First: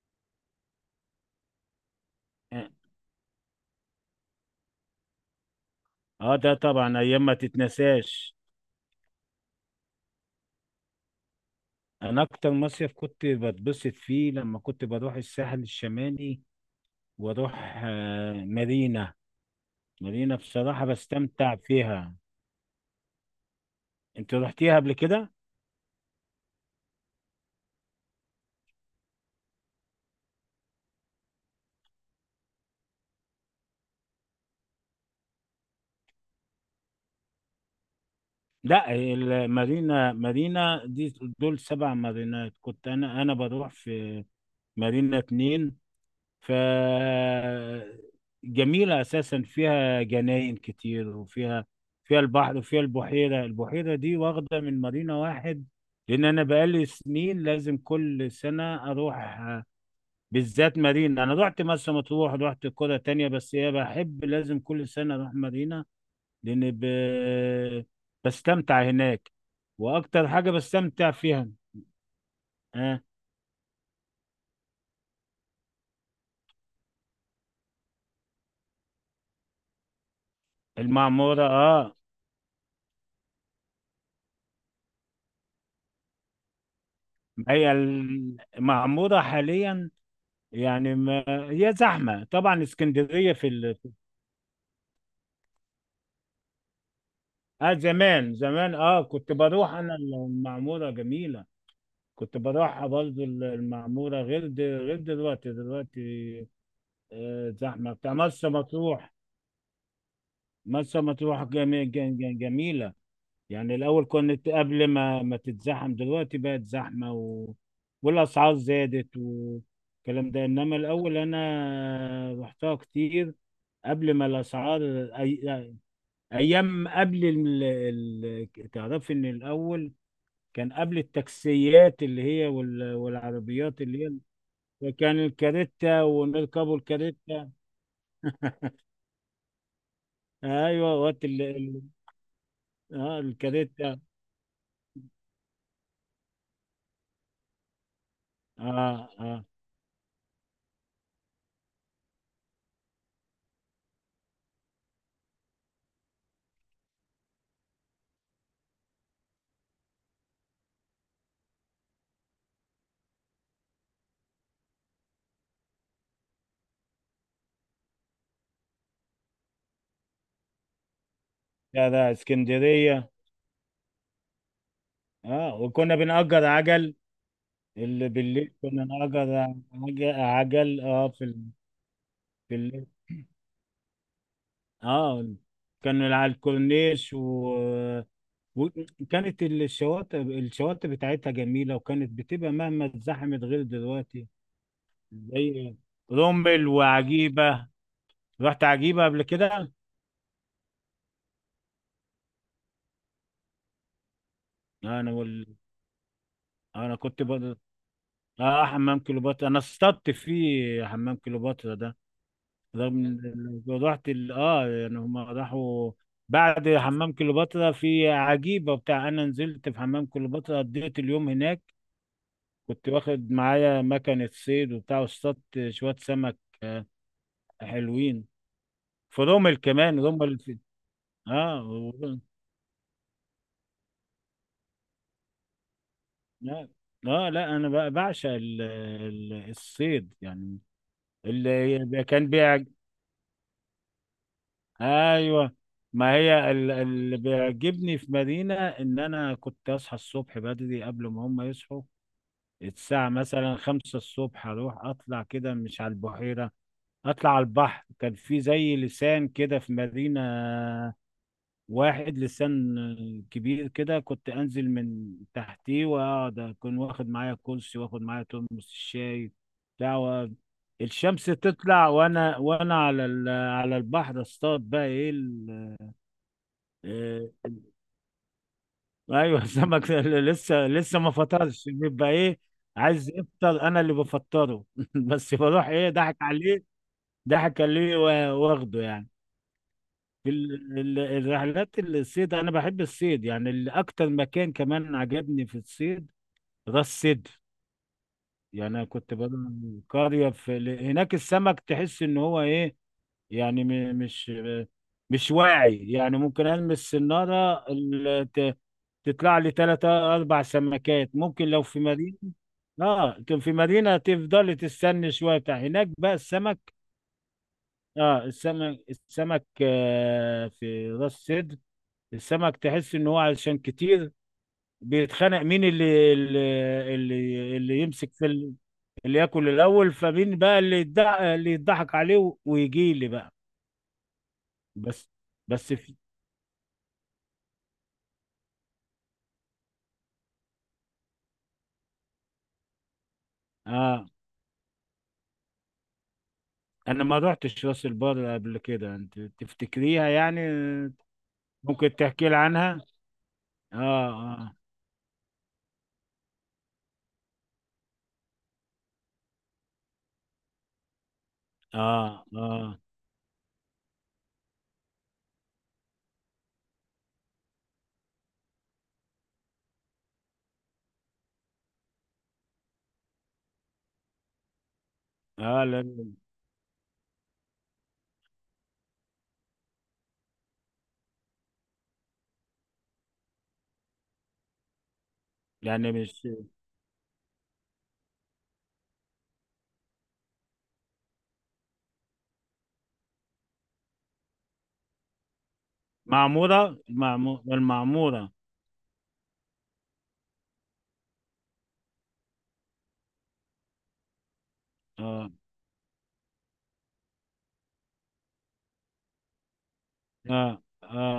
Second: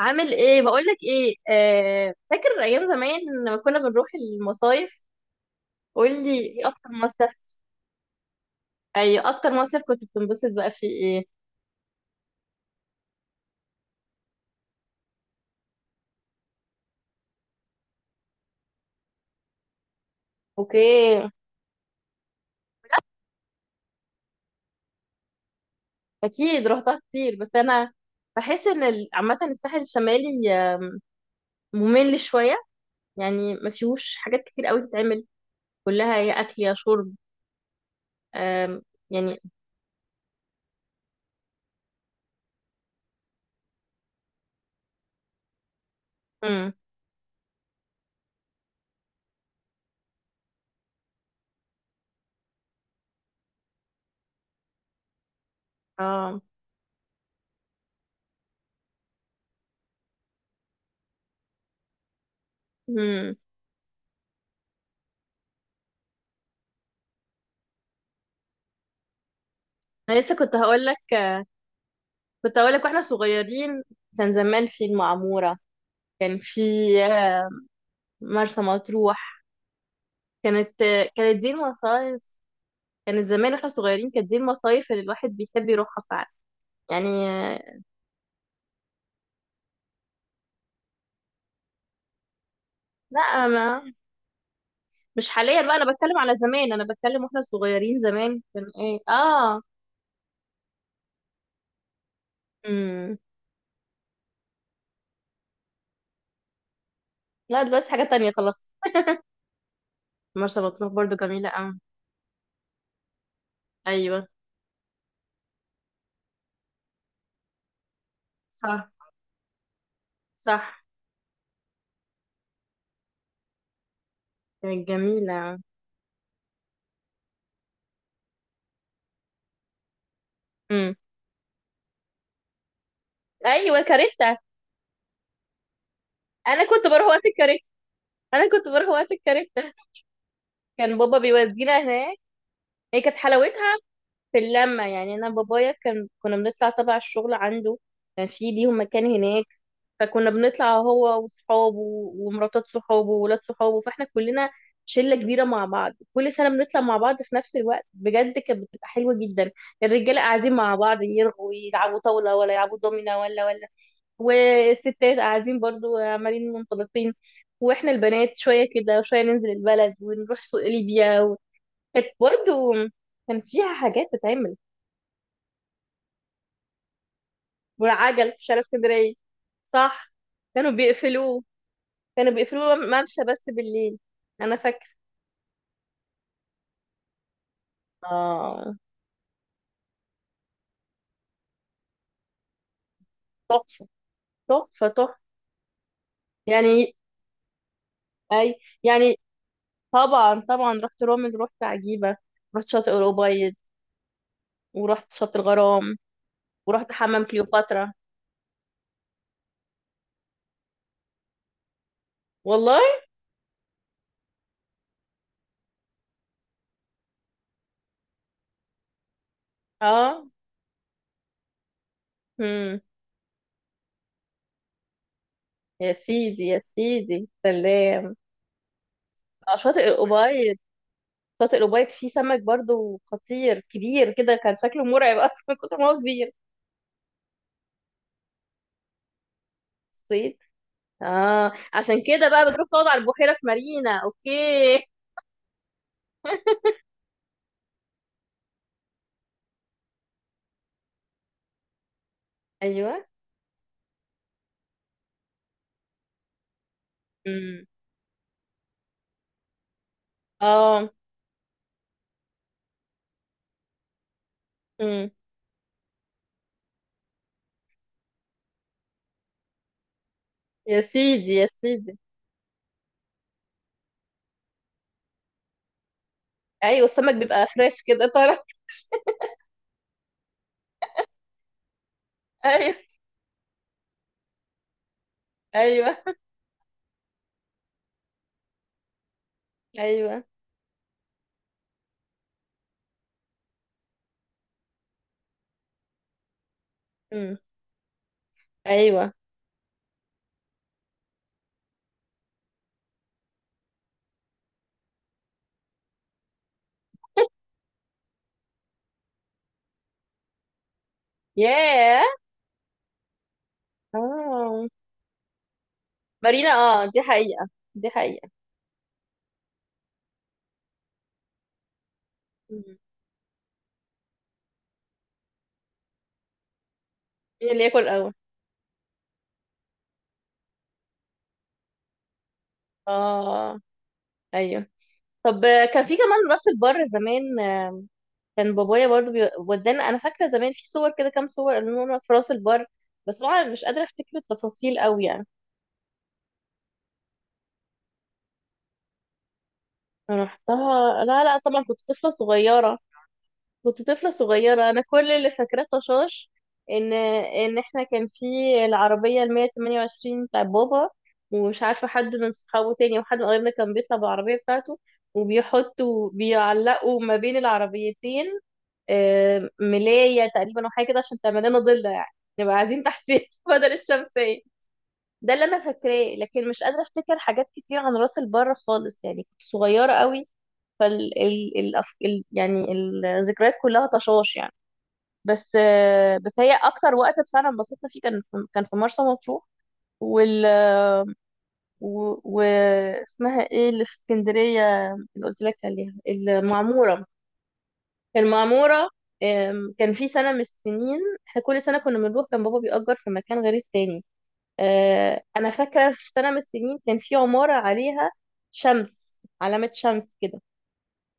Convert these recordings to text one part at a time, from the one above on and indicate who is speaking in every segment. Speaker 1: عامل ايه؟ بقولك ايه، فاكر
Speaker 2: اه.
Speaker 1: ايام زمان لما كنا بنروح المصايف؟ قولي
Speaker 2: ده
Speaker 1: ايه اكتر
Speaker 2: طبعا ايام
Speaker 1: مصيف.
Speaker 2: ما تتنساش.
Speaker 1: اي اكتر مصيف كنت بتنبسط بقى فيه ايه؟
Speaker 2: انا اكتر مصيف كنت بتبسط فيه لما كنت بروح الساحل الشمالي، واروح مارينا. مارينا
Speaker 1: اوكي.
Speaker 2: بصراحة بستمتع فيها. انت رحتيها قبل كده؟
Speaker 1: اكيد رحتها كتير، بس انا بحس ان عامه الساحل الشمالي ممل شويه، يعني ما فيهوش حاجات كتير قوي تتعمل، كلها يا اكل يا شرب. آم،
Speaker 2: لا،
Speaker 1: يعني.
Speaker 2: المارينا، مارينا دي دول سبع مارينات. كنت انا بروح في مارينا اتنين. ف
Speaker 1: امم
Speaker 2: جميلة أساسا، فيها جناين كتير، وفيها البحر، وفيها البحيرة. البحيرة دي واخدة من مارينا واحد. لأن
Speaker 1: اه
Speaker 2: أنا بقالي سنين لازم كل سنة أروح، بالذات مارينا. أنا رحت مرسى مطروح، رحت قرى تانية،
Speaker 1: امم
Speaker 2: بس هي بحب لازم كل سنة أروح مارينا. لأن ب... بستمتع هناك،
Speaker 1: انا
Speaker 2: وأكتر
Speaker 1: لسه
Speaker 2: حاجة
Speaker 1: كنت هقول لك،
Speaker 2: بستمتع فيها.
Speaker 1: كنت هقول لك
Speaker 2: آه.
Speaker 1: واحنا صغيرين كان زمان في المعموره، كان في آه، مرسى مطروح. كانت، كانت
Speaker 2: المعمورة،
Speaker 1: دي
Speaker 2: آه.
Speaker 1: المصايف، كانت زمان واحنا صغيرين كانت دي المصايف اللي الواحد بيحب يروحها فعلا، يعني.
Speaker 2: هي المعمورة حاليا، يعني ما هي زحمة طبعا.
Speaker 1: لا، ما مش حاليا بقى، انا بتكلم على زمان، انا بتكلم واحنا
Speaker 2: اه،
Speaker 1: صغيرين
Speaker 2: زمان،
Speaker 1: زمان كان
Speaker 2: زمان،
Speaker 1: ايه،
Speaker 2: كنت
Speaker 1: اه.
Speaker 2: بروح انا المعمورة جميلة. كنت بروحها
Speaker 1: امم
Speaker 2: برضو، المعمورة غير دلوقتي. دلوقتي
Speaker 1: لا دلوقتي
Speaker 2: زحمة
Speaker 1: حاجة
Speaker 2: بتاع
Speaker 1: تانية
Speaker 2: مرسى
Speaker 1: خلاص.
Speaker 2: مطروح.
Speaker 1: مرسى مطروح
Speaker 2: مرسى
Speaker 1: برضو
Speaker 2: مطروح
Speaker 1: جميلة أوي.
Speaker 2: جميلة. يعني الأول،
Speaker 1: ايوه،
Speaker 2: كنت قبل ما تتزحم. دلوقتي بقت زحمة، والأسعار
Speaker 1: صح،
Speaker 2: زادت والكلام ده. إنما
Speaker 1: صح.
Speaker 2: الأول أنا رحتها كتير قبل ما الأسعار.
Speaker 1: كانت جميلة.
Speaker 2: ايام قبل تعرفي ان الاول كان
Speaker 1: امم،
Speaker 2: قبل التاكسيات اللي هي والعربيات
Speaker 1: ايوه
Speaker 2: اللي
Speaker 1: كاريتا.
Speaker 2: هي، كان الكاريتا،
Speaker 1: انا
Speaker 2: ونركبوا
Speaker 1: كنت بروح وقت
Speaker 2: الكاريتا.
Speaker 1: الكاريتا، انا كنت بروح وقت الكاريتا،
Speaker 2: ايوه،
Speaker 1: كان بابا بيودينا هناك. هي كانت
Speaker 2: اه،
Speaker 1: حلاوتها
Speaker 2: الكاريتا.
Speaker 1: في اللمة، يعني. أنا بابايا كان، كنا بنطلع تبع الشغل عنده، كان في ليهم
Speaker 2: اه،
Speaker 1: مكان
Speaker 2: اه،
Speaker 1: هناك. فكنا بنطلع هو وصحابه ومراتات صحابه وولاد صحابه، فاحنا كلنا شلة كبيرة مع بعض، كل سنة بنطلع مع بعض في نفس الوقت، بجد كانت بتبقى حلوة جدا. الرجالة قاعدين مع بعض يرغوا يلعبوا طاولة ولا يلعبوا دومينة ولا، والستات قاعدين برضو عمالين منطلقين، واحنا البنات شوية كده وشوية ننزل البلد ونروح سوق ليبيا و...
Speaker 2: لا،
Speaker 1: كانت
Speaker 2: لا،
Speaker 1: برضو،
Speaker 2: اسكندريه.
Speaker 1: كان فيها حاجات تتعمل.
Speaker 2: اه، وكنا بنأجر عجل. اللي
Speaker 1: والعجل في
Speaker 2: بالليل
Speaker 1: شارع
Speaker 2: كنا
Speaker 1: اسكندرية،
Speaker 2: نأجر
Speaker 1: صح. كانوا
Speaker 2: عجل،
Speaker 1: بيقفلوه، كانوا
Speaker 2: في
Speaker 1: بيقفلوه
Speaker 2: الليل.
Speaker 1: ممشى بس بالليل. انا فاكره.
Speaker 2: اه، كان على الكورنيش،
Speaker 1: اه.
Speaker 2: وكانت الشواطئ بتاعتها جميلة، وكانت بتبقى مهما اتزحمت غير
Speaker 1: تحفه،
Speaker 2: دلوقتي.
Speaker 1: تحفه تحفه،
Speaker 2: زي رمل
Speaker 1: يعني.
Speaker 2: وعجيبة.
Speaker 1: اي،
Speaker 2: رحت عجيبة
Speaker 1: يعني،
Speaker 2: قبل كده؟
Speaker 1: طبعا طبعا رحت رومل، رحت عجيبه، رحت شاطئ الأبيض، ورحت
Speaker 2: انا
Speaker 1: شاطئ
Speaker 2: وال...
Speaker 1: الغرام، ورحت
Speaker 2: انا كنت
Speaker 1: حمام
Speaker 2: بقى،
Speaker 1: كليوباترا.
Speaker 2: اه، حمام كليوباترا، انا اصطدت في حمام كليوباترا ده.
Speaker 1: والله.
Speaker 2: رغم إن رحت ال... اه يعني هم راحوا بعد حمام كليوباترا في عجيبة بتاع. انا نزلت في حمام
Speaker 1: اه.
Speaker 2: كليوباترا، قضيت اليوم هناك.
Speaker 1: هم.
Speaker 2: كنت واخد معايا مكنة صيد وبتاع، واصطدت
Speaker 1: يا
Speaker 2: شوية سمك.
Speaker 1: سيدي يا
Speaker 2: آه،
Speaker 1: سيدي، سلام.
Speaker 2: حلوين. فرومل
Speaker 1: شاطئ
Speaker 2: كمان هم اللي
Speaker 1: الأبيض،
Speaker 2: في
Speaker 1: شاطئ
Speaker 2: اه
Speaker 1: الأبيض فيه
Speaker 2: و-
Speaker 1: سمك برضو خطير، كبير كده كان شكله مرعب اصلا من كتر ما هو كبير.
Speaker 2: لا، لا انا بقى بعشق الصيد
Speaker 1: صيد،
Speaker 2: يعني.
Speaker 1: اه. عشان
Speaker 2: اللي كان
Speaker 1: كده بقى
Speaker 2: بيعج
Speaker 1: بتروح تقعد على البحيرة في مارينا. اوكي.
Speaker 2: ايوه، ما هي اللي بيعجبني في مدينة ان انا كنت اصحى الصبح بدري قبل ما هم يصحوا.
Speaker 1: ايوه.
Speaker 2: الساعة مثلا خمسة الصبح، اروح اطلع كده، مش على البحيرة، اطلع على
Speaker 1: امم
Speaker 2: البحر. كان في زي لسان كده في مدينة.
Speaker 1: اه
Speaker 2: واحد لسان كبير كده، كنت انزل
Speaker 1: امم
Speaker 2: من تحتيه واقعد، اكون واخد معايا كرسي، واخد معايا ترمس الشاي بتاع و-
Speaker 1: يا
Speaker 2: الشمس
Speaker 1: سيدي يا
Speaker 2: تطلع،
Speaker 1: سيدي.
Speaker 2: وانا على على البحر اصطاد، بقى ايه
Speaker 1: ايوه السمك
Speaker 2: آه،
Speaker 1: بيبقى فريش كده طرى.
Speaker 2: ايوه، سمك لسه ما فطرش. بيبقى ايه؟
Speaker 1: ايوه.
Speaker 2: عايز يفطر، انا اللي بفطره. بس بروح ايه،
Speaker 1: ايوه.
Speaker 2: ضحك عليه. ضحك عليه، واخده يعني.
Speaker 1: ايوه.
Speaker 2: الرحلات الصيد، انا بحب الصيد يعني. اللي اكتر مكان كمان عجبني في الصيد راس
Speaker 1: امم.
Speaker 2: سدر. يعني انا
Speaker 1: ايوه.
Speaker 2: كنت بروح قريه هناك، السمك تحس ان هو ايه. يعني مش واعي يعني، ممكن المس السناره تطلع لي ثلاثة اربع سمكات. ممكن لو في
Speaker 1: ياه.
Speaker 2: مدينه. اه، كان في مدينه تفضلي
Speaker 1: اه،
Speaker 2: تستني شويه بتاع، هناك بقى
Speaker 1: مارينا.
Speaker 2: السمك.
Speaker 1: اه دي حقيقة، دي
Speaker 2: اه،
Speaker 1: حقيقة.
Speaker 2: السمك في راس سدر، السمك
Speaker 1: مم.
Speaker 2: تحس ان هو عشان كتير بيتخانق مين اللي
Speaker 1: مين اللي
Speaker 2: اللي
Speaker 1: ياكل
Speaker 2: يمسك
Speaker 1: اول؟
Speaker 2: في اللي ياكل الاول. فمين بقى اللي يضحك، عليه ويجي لي بقى.
Speaker 1: اه. ايوه.
Speaker 2: بس.
Speaker 1: طب،
Speaker 2: بس
Speaker 1: كان في
Speaker 2: في
Speaker 1: كمان راس البر زمان، كان بابايا برضو ودانا، انا فاكره زمان في صور كده، كام صور قالوا لنا في راس البر، بس طبعا مش قادره
Speaker 2: اه
Speaker 1: افتكر التفاصيل قوي، يعني.
Speaker 2: انا ما رحتش راس البر قبل كده، انت تفتكريها
Speaker 1: انا
Speaker 2: يعني؟
Speaker 1: رحتها، لا لا طبعا، كنت
Speaker 2: ممكن
Speaker 1: طفله
Speaker 2: تحكي لي
Speaker 1: صغيره،
Speaker 2: عنها.
Speaker 1: كنت طفله
Speaker 2: اه، اه،
Speaker 1: صغيره، انا كل اللي فاكراه طشاش. ان احنا كان في العربيه ال 128 بتاع بابا، ومش عارفه حد
Speaker 2: اه،
Speaker 1: من صحابه
Speaker 2: اه،
Speaker 1: تاني وحد من قرايبنا كان بيطلع بالعربيه بتاعته، وبيحطوا بيعلقوا ما بين العربيتين ملاية تقريبا او حاجة كده، عشان تعمل لنا ضلة يعني، نبقى قاعدين تحتيه بدل الشمسية. ده اللي انا
Speaker 2: اه.
Speaker 1: فاكراه، لكن مش قادرة افتكر حاجات كتير عن راس البر خالص، يعني كنت صغيرة قوي. فال ال ال ال يعني الذكريات كلها طشاش، يعني. بس
Speaker 2: يعني مش
Speaker 1: بس هي اكتر وقت بصراحة انبسطنا فيه كان كان في مرسى مطروح. وال و... و... اسمها ايه اللي في اسكندرية، اللي قلت لك عليها، المعمورة. في
Speaker 2: المعمورة.
Speaker 1: المعمورة. كان في سنة من السنين، احنا كل سنة كنا بنروح، كان بابا بيأجر في مكان غير التاني.
Speaker 2: اه،
Speaker 1: أنا فاكرة في سنة من السنين كان في عمارة عليها شمس، علامة شمس كده.
Speaker 2: اه،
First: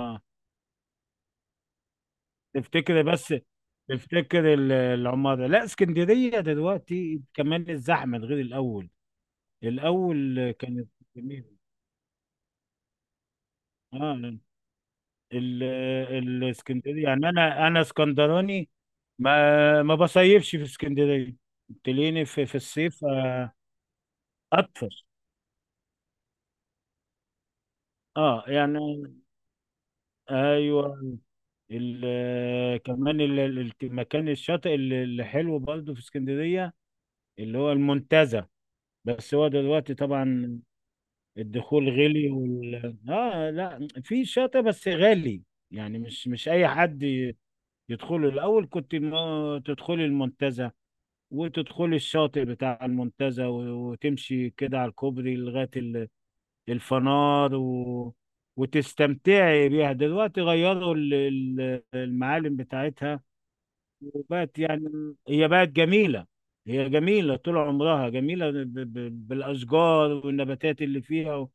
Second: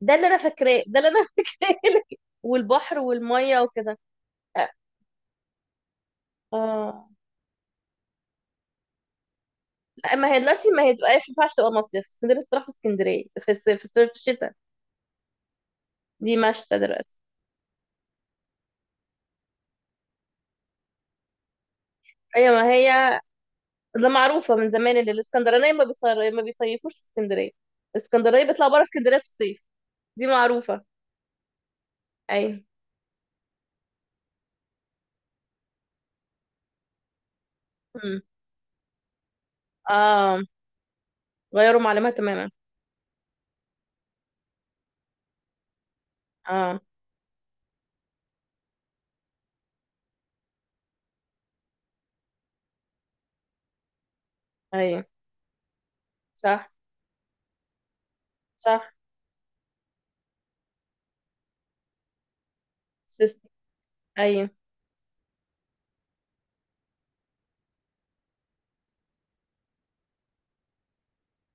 Speaker 1: ده اللي أنا فاكراه، ده اللي أنا فاكراه لك، والبحر
Speaker 2: تفتكر بس
Speaker 1: والمية وكده.
Speaker 2: تفتكر
Speaker 1: آه.
Speaker 2: العمارة. لا، اسكندرية
Speaker 1: آه.
Speaker 2: دلوقتي كمان الزحمة غير الأول.
Speaker 1: لا، ما هي
Speaker 2: الأول
Speaker 1: دلوقتي ما
Speaker 2: كانت
Speaker 1: هي تبقى، ما ينفعش
Speaker 2: جميلة.
Speaker 1: تبقى مصيف اسكندرية، تروح في اسكندرية في الصيف؟ في الصيف،
Speaker 2: اه
Speaker 1: في
Speaker 2: ال-
Speaker 1: الشتاء،
Speaker 2: ال-
Speaker 1: دي مشتى
Speaker 2: الاسكندرية
Speaker 1: دلوقتي.
Speaker 2: يعني، أنا اسكندراني، ما بصيفش في اسكندرية. تلاقيني
Speaker 1: أيوة
Speaker 2: في
Speaker 1: ما هي،
Speaker 2: الصيف
Speaker 1: ده معروفة من زمان
Speaker 2: أطفش.
Speaker 1: ان الاسكندرانية ما بيصيفوش في اسكندرية، الاسكندرانية
Speaker 2: اه
Speaker 1: بيطلعوا بره
Speaker 2: يعني
Speaker 1: اسكندرية في الصيف، دي معروفة.
Speaker 2: ايوه.
Speaker 1: ايوه.
Speaker 2: المكان الشاطئ اللي حلو برضه في اسكندرية، اللي هو
Speaker 1: امم.
Speaker 2: المنتزه. بس هو دلوقتي
Speaker 1: اه.
Speaker 2: طبعا
Speaker 1: غيروا
Speaker 2: الدخول
Speaker 1: معلمها
Speaker 2: غلي،
Speaker 1: تماما.
Speaker 2: وال اه لا، في شاطئ بس غالي، يعني مش اي
Speaker 1: اه.
Speaker 2: حد يدخله. الاول كنت ما تدخلي المنتزه، وتدخلي الشاطئ بتاع المنتزه، وتمشي كده على
Speaker 1: ايوه.
Speaker 2: الكوبري لغايه
Speaker 1: صح،
Speaker 2: الفنار،
Speaker 1: صح.
Speaker 2: وتستمتعي بيها. دلوقتي غيروا المعالم بتاعتها
Speaker 1: سيستم. ايوه.
Speaker 2: وبقت يعني. هي بقت جميله، هي جميله طول عمرها، جميله بالاشجار والنباتات اللي فيها.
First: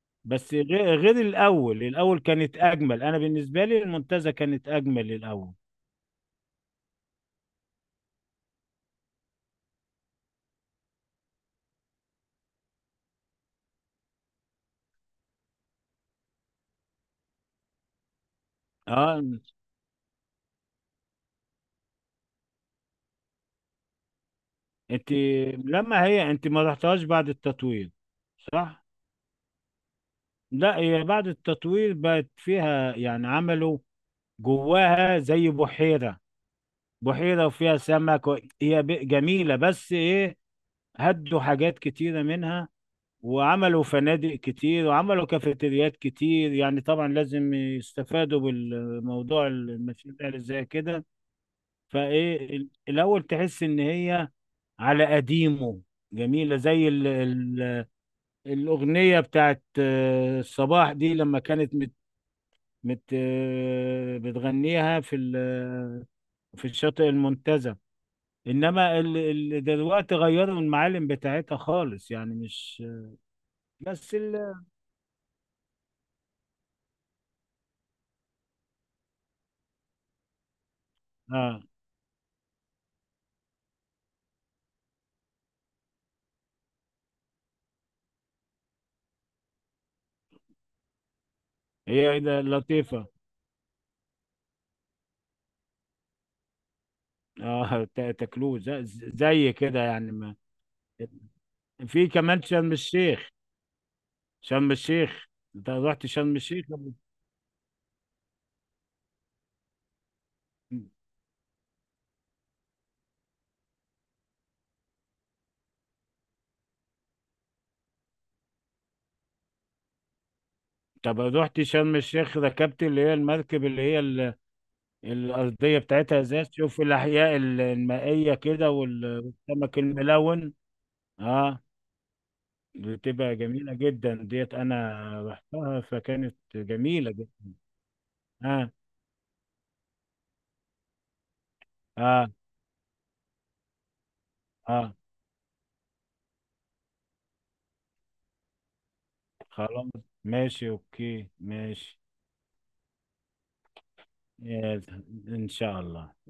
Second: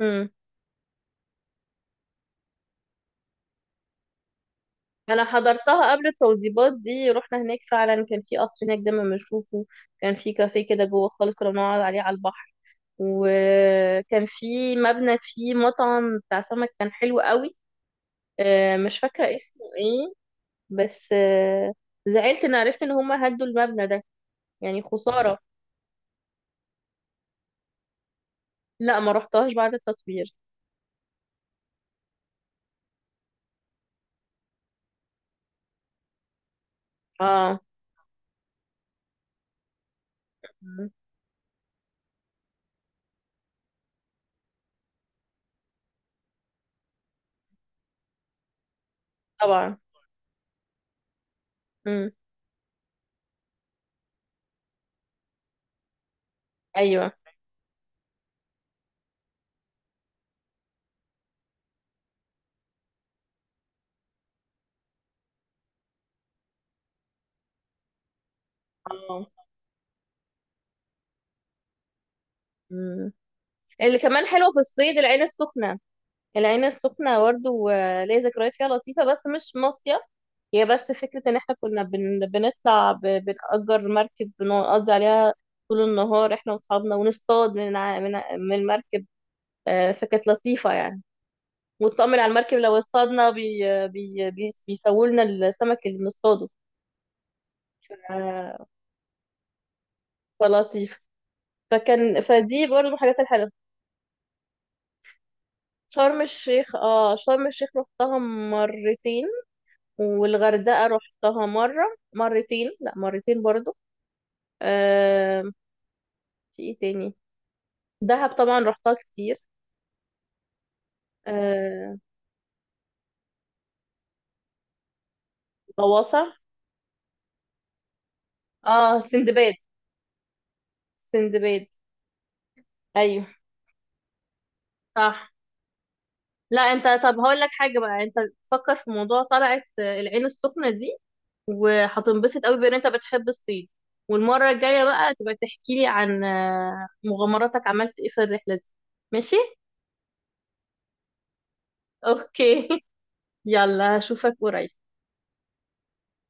Speaker 1: امم.
Speaker 2: بس غير، الاول. الاول كانت اجمل. انا بالنسبه لي المنتزه كانت اجمل
Speaker 1: انا
Speaker 2: الاول.
Speaker 1: حضرتها قبل التوزيبات دي، رحنا هناك فعلا، كان في قصر هناك دايما بنشوفه، كان في كافيه كده جوه خالص كنا بنقعد عليه على البحر، وكان في مبنى فيه مطعم بتاع سمك كان حلو قوي، مش
Speaker 2: اه
Speaker 1: فاكرة اسمه ايه، بس زعلت ان عرفت ان هما هدوا المبنى ده، يعني
Speaker 2: انت
Speaker 1: خسارة.
Speaker 2: لما هي، انت ما رحتهاش بعد التطوير، صح؟
Speaker 1: لا ما رحتهاش بعد التطوير.
Speaker 2: لا، هي بعد التطوير بقت فيها، يعني عملوا جواها زي بحيره. بحيره
Speaker 1: اه.
Speaker 2: وفيها سمك، جميله، بس ايه،
Speaker 1: مم.
Speaker 2: هدوا حاجات كتيره منها، وعملوا فنادق كتير، وعملوا كافيتريات كتير. يعني طبعا لازم يستفادوا بالموضوع،
Speaker 1: طبعا.
Speaker 2: المشاريع اللي زي كده.
Speaker 1: مم.
Speaker 2: الاول تحس ان هي على قديمه، جميله زي ال
Speaker 1: ايوه.
Speaker 2: ال الاغنيه بتاعت الصباح دي، لما كانت مت مت آه، بتغنيها في الشاطئ المنتزه. انما ال
Speaker 1: اه.
Speaker 2: ال دلوقتي غيروا المعالم بتاعتها خالص، يعني مش
Speaker 1: مم. اللي
Speaker 2: بس
Speaker 1: كمان حلوة
Speaker 2: ال
Speaker 1: في الصيد العين السخنة، العين السخنة برضه ليا ذكريات فيها لطيفة بس مش مصيف، هي بس فكرة ان احنا
Speaker 2: اه،
Speaker 1: كنا بنطلع بنأجر مركب، بنقضي عليها طول النهار احنا واصحابنا، ونصطاد من من المركب، فكانت لطيفة يعني،
Speaker 2: هي
Speaker 1: ونطمن
Speaker 2: إيه
Speaker 1: على
Speaker 2: ده،
Speaker 1: المركب لو
Speaker 2: لطيفه.
Speaker 1: اصطادنا بي بيسووا لنا السمك اللي بنصطاده،
Speaker 2: اه، تاكلوه،
Speaker 1: ف-
Speaker 2: زي زي كده يعني ما
Speaker 1: فلطيف،
Speaker 2: في
Speaker 1: فكان
Speaker 2: كمان
Speaker 1: فدي
Speaker 2: شرم
Speaker 1: برضه من الحاجات
Speaker 2: الشيخ.
Speaker 1: الحلوة.
Speaker 2: شرم الشيخ، انت رحت
Speaker 1: شرم
Speaker 2: شرم الشيخ
Speaker 1: الشيخ،
Speaker 2: قبل؟
Speaker 1: اه شرم الشيخ رحتها مرتين، والغردقة رحتها مرة، مرتين، لا مرتين برضه. آه. في ايه تاني؟ دهب طبعا رحتها كتير.
Speaker 2: طب رحت
Speaker 1: آه.
Speaker 2: شرم الشيخ، ركبت اللي هي المركب اللي هي الأرضية بتاعتها
Speaker 1: غواصة.
Speaker 2: ازاز، تشوف الأحياء المائية كده،
Speaker 1: اه سندباد.
Speaker 2: والسمك الملون.
Speaker 1: سندباد.
Speaker 2: اه،
Speaker 1: ايوه.
Speaker 2: بتبقى جميلة جدا ديت. أنا
Speaker 1: صح.
Speaker 2: رحتها فكانت
Speaker 1: لا انت،
Speaker 2: جميلة
Speaker 1: طب هقول
Speaker 2: جدا.
Speaker 1: لك حاجة بقى، انت
Speaker 2: اه،
Speaker 1: تفكر في موضوع طلعت العين السخنة دي،
Speaker 2: اه،
Speaker 1: وهتنبسط قوي بان انت بتحب الصيد. والمره الجايه
Speaker 2: اه.
Speaker 1: بقى تبقى تحكي لي عن مغامراتك، عملت ايه في الرحله دي. ماشي.
Speaker 2: خلاص. ماشي، أوكي، ماشي.
Speaker 1: اوكي. يلا اشوفك قريب.
Speaker 2: يلا، إن شاء الله.